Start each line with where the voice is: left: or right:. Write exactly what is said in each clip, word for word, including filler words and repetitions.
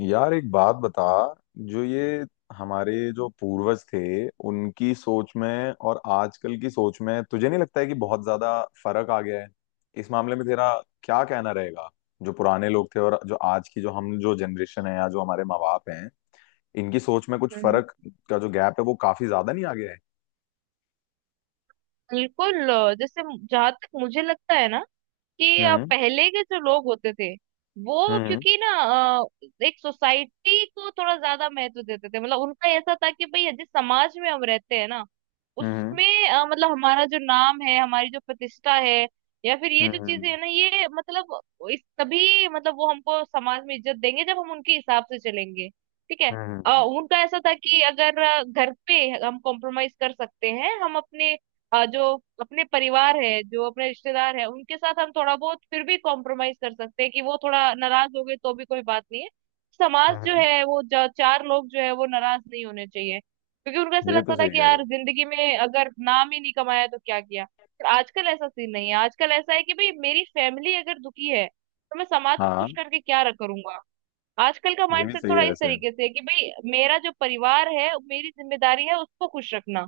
left: यार, एक बात बता। जो ये हमारे जो पूर्वज थे, उनकी सोच में और आजकल की सोच में तुझे नहीं लगता है कि बहुत ज्यादा फर्क आ गया है? इस मामले में तेरा क्या कहना रहेगा? जो पुराने लोग थे और जो आज की जो हम जो जनरेशन है या जो हमारे माँ बाप हैं, इनकी सोच में कुछ
right: हम्म।
left: फर्क का जो गैप है, वो काफी ज्यादा नहीं आ गया है?
right: बिल्कुल। अ, जैसे, जहां तक मुझे लगता है ना कि अ,
left: हम्म।
right: पहले के जो लोग होते थे, वो
left: हम्म।
right: क्योंकि ना अ, एक सोसाइटी को थोड़ा ज्यादा महत्व देते थे। मतलब उनका ऐसा था कि भाई, जिस समाज में हम रहते हैं ना,
left: हम्म।
right: उसमें अ, मतलब हमारा जो नाम है, हमारी जो प्रतिष्ठा है, या फिर ये जो चीजें
left: हम्म।
right: है ना, ये मतलब इस तभी मतलब वो हमको समाज में इज्जत देंगे जब हम उनके हिसाब से चलेंगे। ठीक है। अ,
left: हम्म।
right: उनका ऐसा था कि अगर अ, घर पे हम कॉम्प्रोमाइज कर सकते हैं, हम अपने अ, जो अपने परिवार है, जो अपने रिश्तेदार है, उनके साथ हम थोड़ा बहुत फिर भी कॉम्प्रोमाइज कर सकते हैं कि वो थोड़ा नाराज हो गए तो भी कोई बात नहीं है। समाज जो
left: हम्म।
right: है वो ज- चार लोग जो है वो नाराज नहीं होने चाहिए, क्योंकि उनको ऐसा
left: ये तो
right: लगता था
left: सही
right: कि
left: कह रहे
right: यार,
left: हो।
right: जिंदगी में अगर नाम ही नहीं कमाया तो क्या किया। पर आजकल ऐसा सीन नहीं है। आजकल ऐसा है कि भाई, मेरी फैमिली अगर दुखी है तो मैं समाज को खुश
left: हाँ।
right: करके क्या करूंगा। आजकल का
left: ये भी
right: माइंडसेट
left: सही
right: थोड़ा
left: है
right: इस
left: वैसे।
right: तरीके से है कि भाई, मेरा जो परिवार है मेरी जिम्मेदारी है उसको खुश रखना।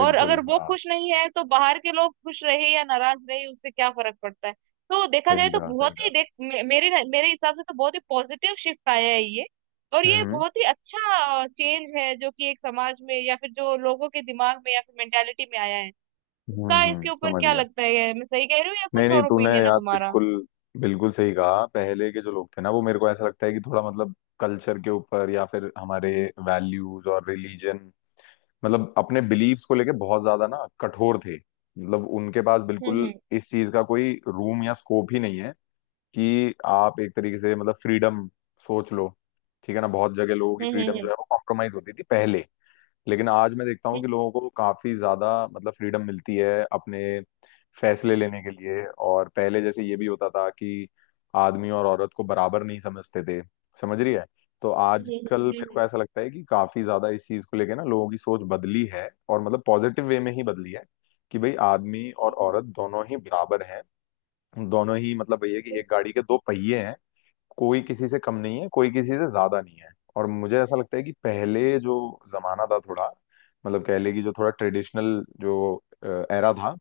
right: और अगर वो
left: हाँ।
right: खुश नहीं है तो बाहर के लोग खुश रहे या नाराज रहे उससे क्या फर्क पड़ता है। तो देखा जाए
left: सही
right: तो
left: कहा, सही
right: बहुत ही देख मेरे मेरे हिसाब से तो बहुत ही पॉजिटिव शिफ्ट आया ही है। और ये
left: कहा।
right: बहुत ही अच्छा चेंज है जो कि एक समाज में या फिर जो लोगों के दिमाग में या फिर मेंटैलिटी में आया है
left: हम्म,
right: उसका।
left: हम्म, समझ गया। नहीं नहीं, तूने यार बिल्कुल बिल्कुल सही कहा। पहले के जो लोग थे ना, वो मेरे को ऐसा लगता है कि थोड़ा मतलब कल्चर के ऊपर या फिर हमारे वैल्यूज और रिलीजन मतलब अपने बिलीव्स को लेके बहुत ज्यादा ना कठोर थे। मतलब उनके पास बिल्कुल इस चीज का कोई रूम या स्कोप ही नहीं है कि आप एक तरीके से मतलब फ्रीडम सोच लो। ठीक है ना, बहुत जगह लोगों की फ्रीडम जो है वो कॉम्प्रोमाइज होती थी पहले। लेकिन आज मैं देखता हूँ कि लोगों को काफी ज्यादा मतलब फ्रीडम मिलती है अपने फैसले लेने के लिए। और पहले जैसे ये भी होता था कि आदमी और औरत को बराबर नहीं समझते थे, समझ रही है? तो आजकल मेरे को ऐसा लगता है कि काफी ज्यादा इस चीज को लेके ना लोगों की सोच बदली है, और मतलब पॉजिटिव वे में ही बदली है, कि भाई आदमी और औरत दोनों ही बराबर हैं। दोनों ही मतलब ये है कि एक गाड़ी के दो पहिए हैं, कोई किसी से कम नहीं है, कोई किसी से ज्यादा नहीं है। और मुझे ऐसा लगता है कि पहले जो जमाना था, थोड़ा मतलब कह ले कि जो थोड़ा ट्रेडिशनल जो एरा था,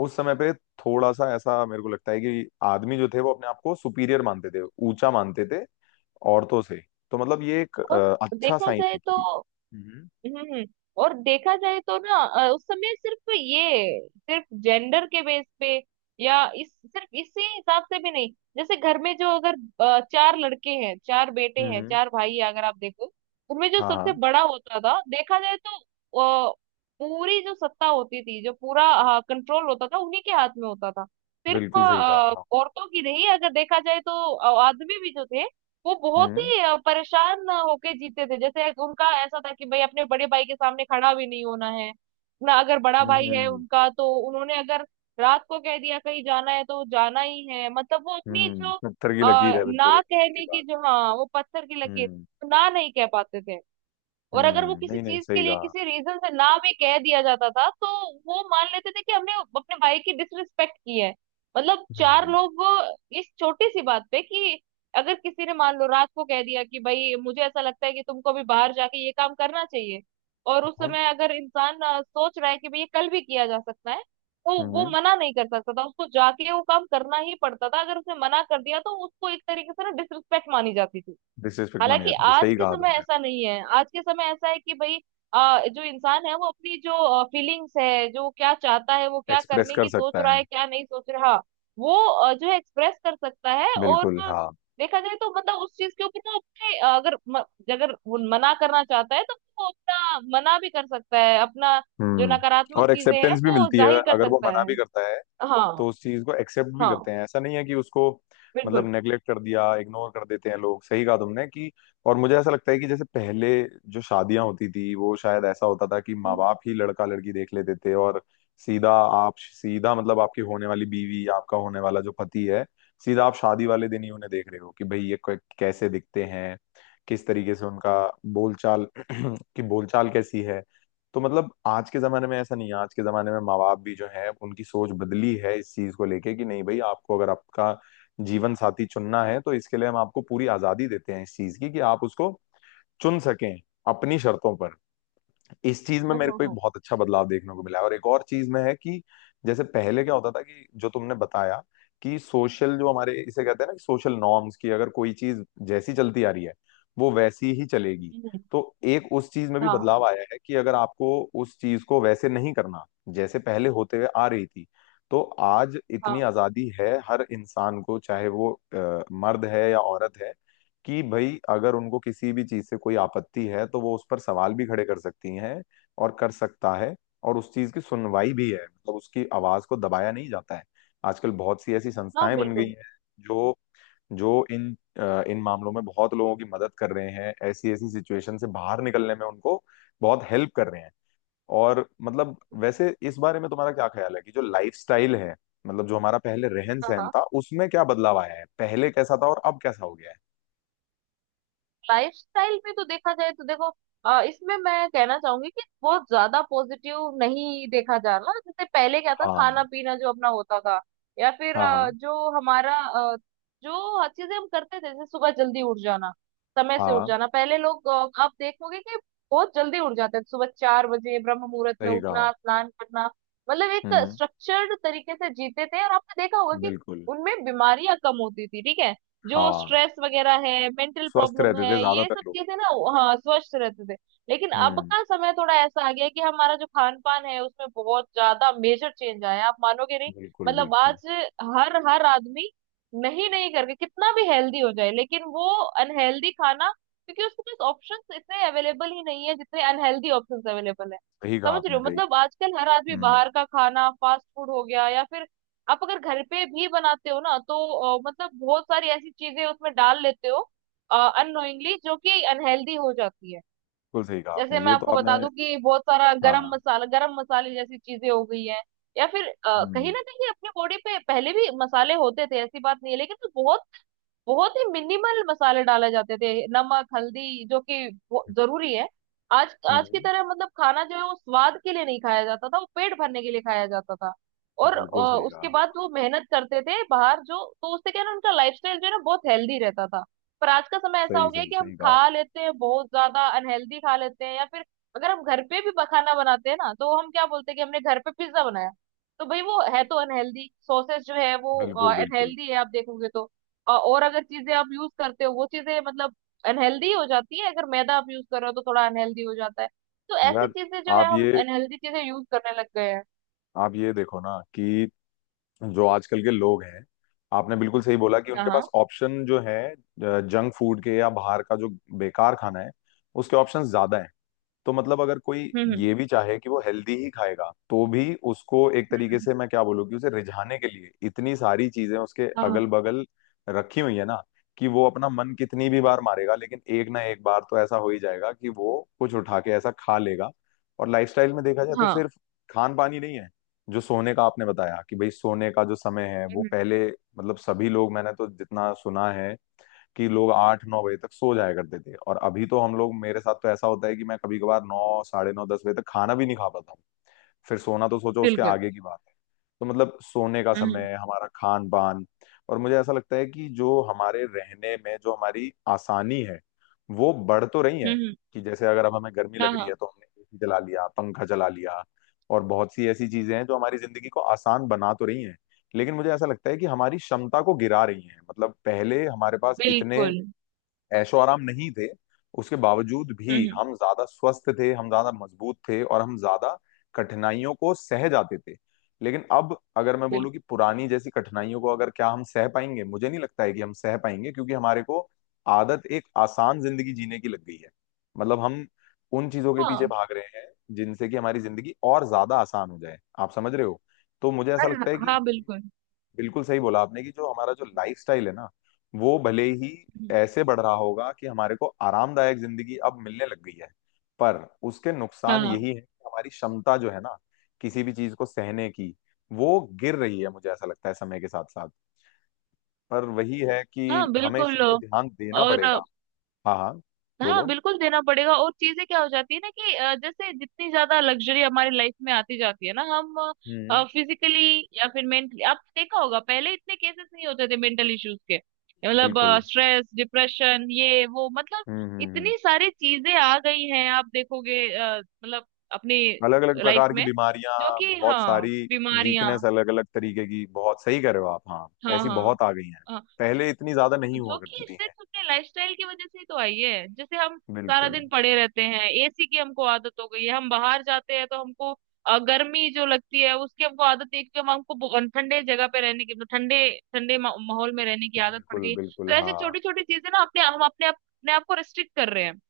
left: उस समय पे थोड़ा सा ऐसा मेरे को लगता है कि आदमी जो थे वो अपने आप को सुपीरियर मानते थे, ऊंचा मानते थे औरतों से। तो मतलब ये एक अ, अच्छा साइन है, कि हम्म।
right: इ हम्म। और देखा जाए तो ना अ, उस समय सिर्फ ये सिर्फ जेंडर के बेस पे या इस सिर्फ इसी हिसाब से भी नहीं। जैसे घर में जो अगर अ, चार लड़के हैं, चार बेटे
left: हम्म।
right: हैं,
left: हम्म,
right: चार भाई हैं, अगर आप देखो, उनमें जो
left: हाँ
right: सबसे
left: हाँ।
right: बड़ा होता था देखा जाए तो अ, पूरी जो सत्ता होती थी, जो पूरा कंट्रोल होता था उन्हीं के हाथ में होता था। सिर्फ
left: बिल्कुल सही कहा
right: अ,
left: हाँ।
right: औरतों की नहीं, अगर देखा जाए तो अ, आदमी भी जो थे वो बहुत
left: हम्म।
right: ही अ, परेशान होके जीते थे। जैसे उनका ऐसा था कि भाई, अपने बड़े भाई के सामने खड़ा भी नहीं होना है। ना, अगर बड़ा भाई है
left: हम्म।
right: उनका तो उन्होंने अगर रात को कह दिया कहीं जाना है तो जाना ही है। मतलब वो अपनी
left: हम्म,
right: जो
left: पत्थर की लकीर
right: अ,
left: है बिल्कुल
right: ना
left: एक की
right: कहने की,
left: बात।
right: जो हाँ, वो पत्थर की लकीर,
left: हम्म।
right: ना नहीं कह पाते थे। और अगर वो
left: हम्म,
right: किसी
left: नहीं नहीं
right: चीज के
left: सही
right: लिए
left: कहा।
right: किसी रीजन से ना भी कह दिया जाता था तो वो मान लेते थे कि हमने अपने भाई की डिसरिस्पेक्ट की है। मतलब चार
left: हम्म।
right: लोग इस छोटी सी बात पे कि अगर किसी ने मान लो रात को कह दिया कि भाई, मुझे ऐसा लगता है कि तुमको अभी बाहर जाके ये काम करना चाहिए, और उस समय अगर इंसान अ, सोच रहा है कि भाई ये कल भी किया जा सकता है, तो वो
left: हम्म,
right: मना नहीं कर सकता था। उसको जाके वो काम करना ही पड़ता था। अगर उसने मना कर दिया तो उसको एक तरीके से ना डिसरिस्पेक्ट मानी जाती थी।
left: डिसरिस्पेक्ट मानी
right: हालांकि
left: जाती थी,
right: आज
left: सही
right: के
left: कहा
right: समय
left: तुमने।
right: ऐसा नहीं है। आज के समय ऐसा है कि भाई आ, जो इंसान है वो अपनी जो फीलिंग्स है, जो क्या चाहता है, वो क्या
left: एक्सप्रेस
right: करने
left: कर
right: की सोच
left: सकता
right: रहा
left: है।
right: है, क्या नहीं सोच रहा, वो अ, जो है एक्सप्रेस कर सकता है। और
left: बिल्कुल
right: अ,
left: हाँ।
right: देखा जाए तो मतलब उस चीज के ऊपर ना अपने अ, अगर म, अगर वो मना करना चाहता है तो वो अपना मना भी कर सकता है। अपना जो
left: हम्म।
right: नकारात्मक
left: और
right: चीजें हैं
left: एक्सेप्टेंस भी
right: वो
left: मिलती है
right: जाहिर कर
left: अगर वो
right: सकता
left: मना
right: है।
left: भी करता है।
right: हाँ
left: तो उस चीज को एक्सेप्ट भी
right: हाँ।
left: करते हैं, ऐसा नहीं है कि उसको मतलब
right: बिल्कुल।
left: नेग्लेक्ट कर दिया। इग्नोर कर देते हैं लोग। सही कहा तुमने, कि और मुझे ऐसा लगता है कि जैसे पहले जो शादियां होती थी, वो शायद ऐसा होता था कि माँ
right: हम्म,
left: बाप ही लड़का लड़की देख लेते थे, और सीधा आप सीधा मतलब आपकी होने वाली बीवी आपका होने वाला जो पति है, सीधा आप शादी वाले दिन ही उन्हें देख रहे हो, कि भाई ये कै- कैसे दिखते हैं, किस तरीके से उनका बोलचाल की बोलचाल कैसी है। तो मतलब आज के जमाने में ऐसा नहीं है। आज के जमाने में माँ बाप भी जो है उनकी सोच बदली है इस चीज को लेके, कि नहीं भाई, आपको अगर आपका जीवन साथी चुनना है तो इसके लिए हम आपको पूरी आजादी देते हैं इस चीज की, कि आप उसको चुन सकें अपनी शर्तों पर। इस चीज में
right: हम्म,
left: मेरे को एक
right: हम्म,
left: बहुत अच्छा बदलाव देखने को मिला है। और एक और चीज में है, कि जैसे पहले क्या होता था कि जो तुमने बताया, कि सोशल जो हमारे इसे कहते हैं ना, कि सोशल नॉर्म्स की अगर कोई चीज जैसी चलती आ रही है, वो वैसी ही चलेगी।
right: हम्म, हम्म,
left: तो एक उस चीज में भी
right: हाँ
left: बदलाव आया है, कि अगर आपको उस चीज को वैसे नहीं करना जैसे पहले होते हुए आ रही थी, तो आज इतनी
right: हाँ
left: आजादी है हर इंसान को, चाहे वो अ, मर्द है या औरत है, कि भाई अगर उनको किसी भी चीज से कोई आपत्ति है तो वो उस पर सवाल भी खड़े कर सकती हैं, और कर सकता है। और उस चीज की सुनवाई भी है, मतलब उसकी आवाज को दबाया नहीं जाता है। आजकल बहुत सी ऐसी
right: हाँ।
left: संस्थाएं बन गई
right: बिल्कुल।
left: हैं जो जो इन अ, इन मामलों में बहुत लोगों की मदद कर रहे हैं, ऐसी ऐसी सिचुएशन से बाहर निकलने में उनको बहुत हेल्प कर रहे हैं। और मतलब वैसे इस बारे में तुम्हारा क्या ख्याल है, कि जो लाइफस्टाइल है, मतलब जो हमारा पहले रहन
right: हाँ
left: सहन
right: हाँ।
left: था, उसमें क्या बदलाव आया है? पहले कैसा था और अब कैसा हो गया है?
right: लाइफस्टाइल में तो देखा जाए तो देखो, अ, इसमें मैं कहना चाहूंगी कि बहुत ज्यादा पॉजिटिव नहीं देखा जा रहा। जैसे पहले क्या था,
left: हाँ
right: खाना पीना जो अपना होता था या फिर
left: हाँ।
right: अ,
left: हाँ।
right: जो हमारा अ, जो हर चीजें हम करते थे, जैसे सुबह जल्दी उठ जाना, समय से उठ
left: हाँ
right: जाना, पहले लोग अ, आप देखोगे कि बहुत जल्दी उठ जाते थे। सुबह चार बजे ब्रह्म मुहूर्त में
left: सही कहा।
right: उठना, स्नान करना, मतलब एक
left: हम्म,
right: स्ट्रक्चर्ड तरीके से जीते थे। और आपने देखा होगा कि
left: बिल्कुल।
right: उनमें बीमारियां कम होती थी। ठीक है। जो
left: हाँ,
right: स्ट्रेस वगैरह है, मेंटल
left: स्वस्थ
right: प्रॉब्लम
left: रहते
right: है,
left: थे
right: ये सब
left: ज्यादातर लोग।
right: चीजें ना। हाँ, स्वस्थ रहते थे। लेकिन अब
left: हम्म,
right: का समय थोड़ा ऐसा आ गया कि हमारा जो खान पान है उसमें बहुत ज्यादा मेजर चेंज आया है। आप मानोगे नहीं।
left: बिल्कुल
right: मतलब
left: बिल्कुल।
right: आज हर हर आदमी नहीं नहीं करके कितना भी हेल्दी हो जाए लेकिन वो अनहेल्दी खाना, क्योंकि उसके पास ऑप्शंस इतने अवेलेबल ही नहीं है जितने अनहेल्दी ऑप्शंस अवेलेबल है।
left: सही कहा
right: समझ रहे
left: आपने,
right: हो।
left: सही
right: मतलब
left: कहा।
right: आजकल हर आदमी
left: हम्म,
right: बाहर का खाना फास्ट फूड हो गया या फिर आप अगर घर पे भी बनाते हो ना, तो अ, मतलब बहुत सारी ऐसी चीजें उसमें डाल लेते हो अननोइंगली जो कि अनहेल्दी हो जाती है।
left: बिल्कुल। सही कहा आपने,
right: जैसे मैं
left: ये तो
right: आपको बता
left: आपने।
right: दूं कि बहुत सारा गरम
left: हाँ।
right: मसाला, गरम मसाले जैसी चीजें हो गई है या फिर अ, कहीं
left: हम्म।
right: ना कहीं अपनी बॉडी पे, पहले भी मसाले होते थे, ऐसी बात नहीं है, लेकिन वो बहुत ही मिनिमल मसाले डाले जाते थे। नमक, हल्दी, जो कि वो- जरूरी है। आज आज की
left: हम्म,
right: तरह मतलब खाना जो है वो स्वाद के लिए नहीं खाया जाता था, वो पेट भरने के लिए खाया जाता था। और अ,
left: बिल्कुल सही
right: उसके
left: कहा।
right: बाद वो मेहनत करते थे बाहर जो, तो उससे क्या है ना, उनका लाइफस्टाइल जो है ना बहुत हेल्दी रहता था। पर आज का समय ऐसा
left: सही
right: हो गया है
left: सही,
right: कि हम
left: सही कहा।
right: खा लेते हैं, बहुत ज्यादा अनहेल्दी खा लेते हैं या फिर अगर हम घर पे भी ब- खाना बनाते हैं ना तो हम क्या बोलते हैं कि हमने घर पे पिज्जा बनाया। तो भाई वो है तो अनहेल्दी। सॉसेज जो है वो
left: बिल्कुल बिल्कुल।
right: अनहेल्दी है आप देखोगे तो। अ- और अगर चीजें आप यूज करते हो वो चीजें मतलब अनहेल्दी हो जाती है। अगर मैदा आप यूज कर रहे हो तो थोड़ा अनहेल्दी हो जाता है। तो ऐसी
left: यार,
right: चीजें जो है
left: आप
right: हम
left: ये
right: अनहेल्दी चीजें यूज करने लग गए हैं।
left: आप ये देखो ना कि जो आजकल के लोग हैं, आपने बिल्कुल सही बोला कि
right: हाँ
left: उनके
right: हाँ।
left: पास ऑप्शन जो है जंक फूड के या बाहर का जो बेकार खाना है, उसके ऑप्शन ज्यादा हैं। तो मतलब अगर कोई
right: हम्म,
left: ये भी चाहे कि वो हेल्दी ही खाएगा, तो भी उसको एक
right: हम्म,
left: तरीके
right: हम्म,
left: से मैं क्या बोलूँ, कि उसे रिझाने के लिए इतनी सारी चीजें उसके अगल
right: हाँ
left: बगल रखी हुई है ना, कि वो अपना मन कितनी भी बार मारेगा, लेकिन एक ना एक बार तो ऐसा हो ही जाएगा कि वो कुछ उठा के ऐसा खा लेगा। और लाइफस्टाइल में देखा जाए तो
right: हाँ।
left: सिर्फ खान पान ही नहीं है, जो सोने का आपने बताया कि भाई सोने का जो समय है, वो
right: हम्म।
left: पहले मतलब सभी लोग, मैंने तो जितना सुना है कि लोग आठ नौ बजे तक सो जाया करते थे। और अभी तो हम लोग, मेरे साथ तो ऐसा होता है कि मैं कभी कभार नौ साढ़े नौ दस बजे तक खाना भी नहीं खा पाता हूँ, फिर सोना तो सोचो उसके
right: बिल्कुल।
left: आगे की बात है। तो मतलब सोने का
right: हम्म,
left: समय, हमारा खान पान, और मुझे ऐसा लगता है कि जो हमारे रहने में जो हमारी आसानी है, वो बढ़ तो रही है,
right: हम्म।
left: कि जैसे अगर अब हमें गर्मी
right: हाँ
left: लग रही
right: हाँ।
left: है तो हमने एसी चला लिया, पंखा चला लिया। और बहुत सी ऐसी चीजें हैं जो हमारी जिंदगी को आसान बना तो रही हैं, लेकिन मुझे ऐसा लगता है कि हमारी क्षमता को गिरा रही हैं। मतलब पहले हमारे पास इतने
right: बिल्कुल।
left: ऐशो आराम नहीं थे, उसके बावजूद भी
right: हम्म।
left: हम ज्यादा स्वस्थ थे, हम ज्यादा मजबूत थे और हम ज्यादा कठिनाइयों को सह जाते थे। लेकिन अब अगर मैं बोलूँ
right: बिल्कुल।
left: कि पुरानी जैसी कठिनाइयों को अगर क्या हम सह पाएंगे, मुझे नहीं लगता है कि हम सह पाएंगे, क्योंकि हमारे को आदत एक आसान जिंदगी जीने की लग गई है। मतलब हम उन चीजों के पीछे
right: हाँ।
left: भाग रहे हैं जिनसे कि हमारी जिंदगी और ज्यादा आसान हो जाए, आप समझ रहे हो? तो मुझे ऐसा
right: और
left: लगता है कि
right: हाँ, बिल्कुल।
left: बिल्कुल सही बोला आपने, कि जो हमारा जो लाइफस्टाइल है ना, वो भले ही
right: हम्म,
left: ऐसे बढ़ रहा होगा कि हमारे को आरामदायक जिंदगी अब मिलने लग गई है, पर उसके
right: हाँ
left: नुकसान
right: हाँ
left: यही है कि हमारी क्षमता जो है ना किसी भी चीज को सहने की, वो गिर रही है मुझे ऐसा लगता है, समय के साथ साथ। पर वही है
right: हाँ,
left: कि हमें इस
right: बिल्कुल।
left: चीज पे ध्यान देना
right: और
left: पड़ेगा। हाँ हाँ।
right: हाँ
left: बोलो।
right: बिल्कुल, देना पड़ेगा। और चीजें क्या हो जाती है ना कि अ, जैसे जितनी ज्यादा लग्जरी हमारी लाइफ में आती जाती है ना, हम
left: हम्म,
right: फिजिकली या फिर मेंटली, आपने देखा होगा पहले इतने केसेस नहीं होते थे मेंटल इश्यूज के। मतलब
left: बिल्कुल।
right: स्ट्रेस, डिप्रेशन, ये वो, मतलब
left: हम्म हम्म हम्म।
right: इतनी सारी चीजें आ गई हैं। आप देखोगे अ, मतलब अपनी
left: अलग अलग
right: लाइफ
left: प्रकार की
right: में,
left: बीमारियां,
right: जो कि
left: बहुत
right: हाँ,
left: सारी
right: बीमारियां,
left: वीकनेस अलग अलग तरीके की, बहुत सही कर रहे हो आप, हाँ।
right: हाँ
left: ऐसी
right: हाँ
left: बहुत आ गई हैं,
right: हाँ।
left: पहले इतनी ज्यादा नहीं हुआ
right: जो
left: करती
right: कि
left: थी
right: सिर्फ
left: हैं।
right: अपने लाइफस्टाइल की वजह से ही तो आई है। जैसे हम सारा
left: बिल्कुल
right: दिन पड़े रहते हैं, एसी की हमको आदत हो गई है, हम बाहर जाते हैं तो हमको अ, गर्मी जो लगती है उसकी हमको आदत नहीं, क्योंकि हम हमको बहु- ठंडे जगह पे रहने की मतलब ठंडे ठंडे मा- माहौल में रहने की आदत पड़
left: बिल्कुल।
right: गई है। तो
left: बिल्कुल
right: ऐसी
left: हाँ।
right: छोटी छोटी चीजें ना, अपने हम अपने आप- अपने आप को रिस्ट्रिक्ट कर रहे हैं।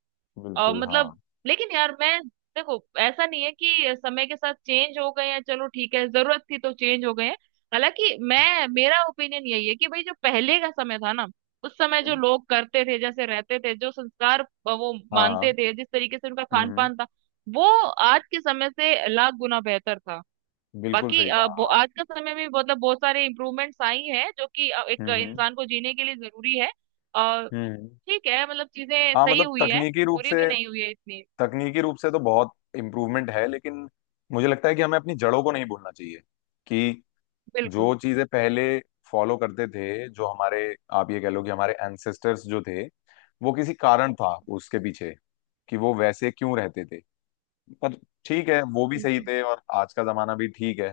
right: अ,
left: बिल्कुल हाँ।
right: मतलब, लेकिन यार मैं देखो ऐसा नहीं है कि समय के साथ चेंज हो गए हैं, चलो ठीक है, जरूरत थी तो चेंज हो गए हैं। हालांकि मैं मेरा ओपिनियन यही है कि भाई, जो पहले का समय था ना, उस समय जो
left: हम्म,
right: लोग करते थे, जैसे रहते थे, जो संस्कार अ, वो मानते
left: हाँ।
right: थे, जिस तरीके से उनका
left: हम्म।
right: खान
left: हम्म,
right: पान था, वो आज के समय से लाख गुना बेहतर था।
left: बिल्कुल
right: बाकी
left: सही
right: अ,
left: कहा
right: वो-
left: हाँ।
right: आज का समय में मतलब बहुत सारे इम्प्रूवमेंट्स आई हैं जो कि अ, एक
left: हम्म हम्म
right: इंसान को जीने के लिए जरूरी है। अ,
left: हम्म, हम्म।
right: ठीक है, मतलब चीजें
left: हाँ
right: सही
left: मतलब
right: हुई है,
left: तकनीकी रूप
right: बुरी भी
left: से,
right: नहीं हुई है इतनी।
left: तकनीकी रूप से तो बहुत इम्प्रूवमेंट है, लेकिन मुझे लगता है कि हमें अपनी जड़ों को नहीं भूलना चाहिए, कि
right: बिल्कुल
left: जो चीजें पहले फॉलो करते थे, जो हमारे, आप ये कह लो कि हमारे एंसेस्टर्स जो थे, वो किसी कारण था उसके पीछे कि वो वैसे क्यों रहते थे। पर ठीक है, वो भी सही
right: बिल्कुल
left: थे और आज का जमाना भी ठीक है।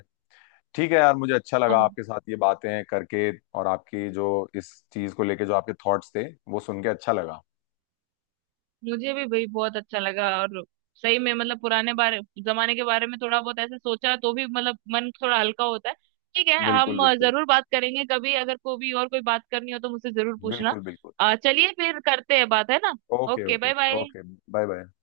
left: ठीक है यार, मुझे अच्छा लगा
right: हाँ।
left: आपके साथ ये बातें करके, और आपकी जो इस चीज को लेके जो आपके थॉट्स थे, वो सुन के अच्छा लगा।
right: मुझे भी भाई बहुत अच्छा लगा। और सही में मतलब पुराने बारे जमाने के बारे में थोड़ा बहुत ऐसे सोचा तो भी मतलब मन थोड़ा हल्का होता है। ठीक है,
left: बिल्कुल
right: हम अ,
left: बिल्कुल।
right: जरूर बात करेंगे, कभी अगर को भी और कोई बात करनी हो तो मुझसे जरूर पूछना।
left: बिल्कुल बिल्कुल।
right: अ, चलिए, फिर करते हैं बात, है ना।
left: Okay
right: okay,
left: okay.
right: Bye bye.
left: Okay, bye bye.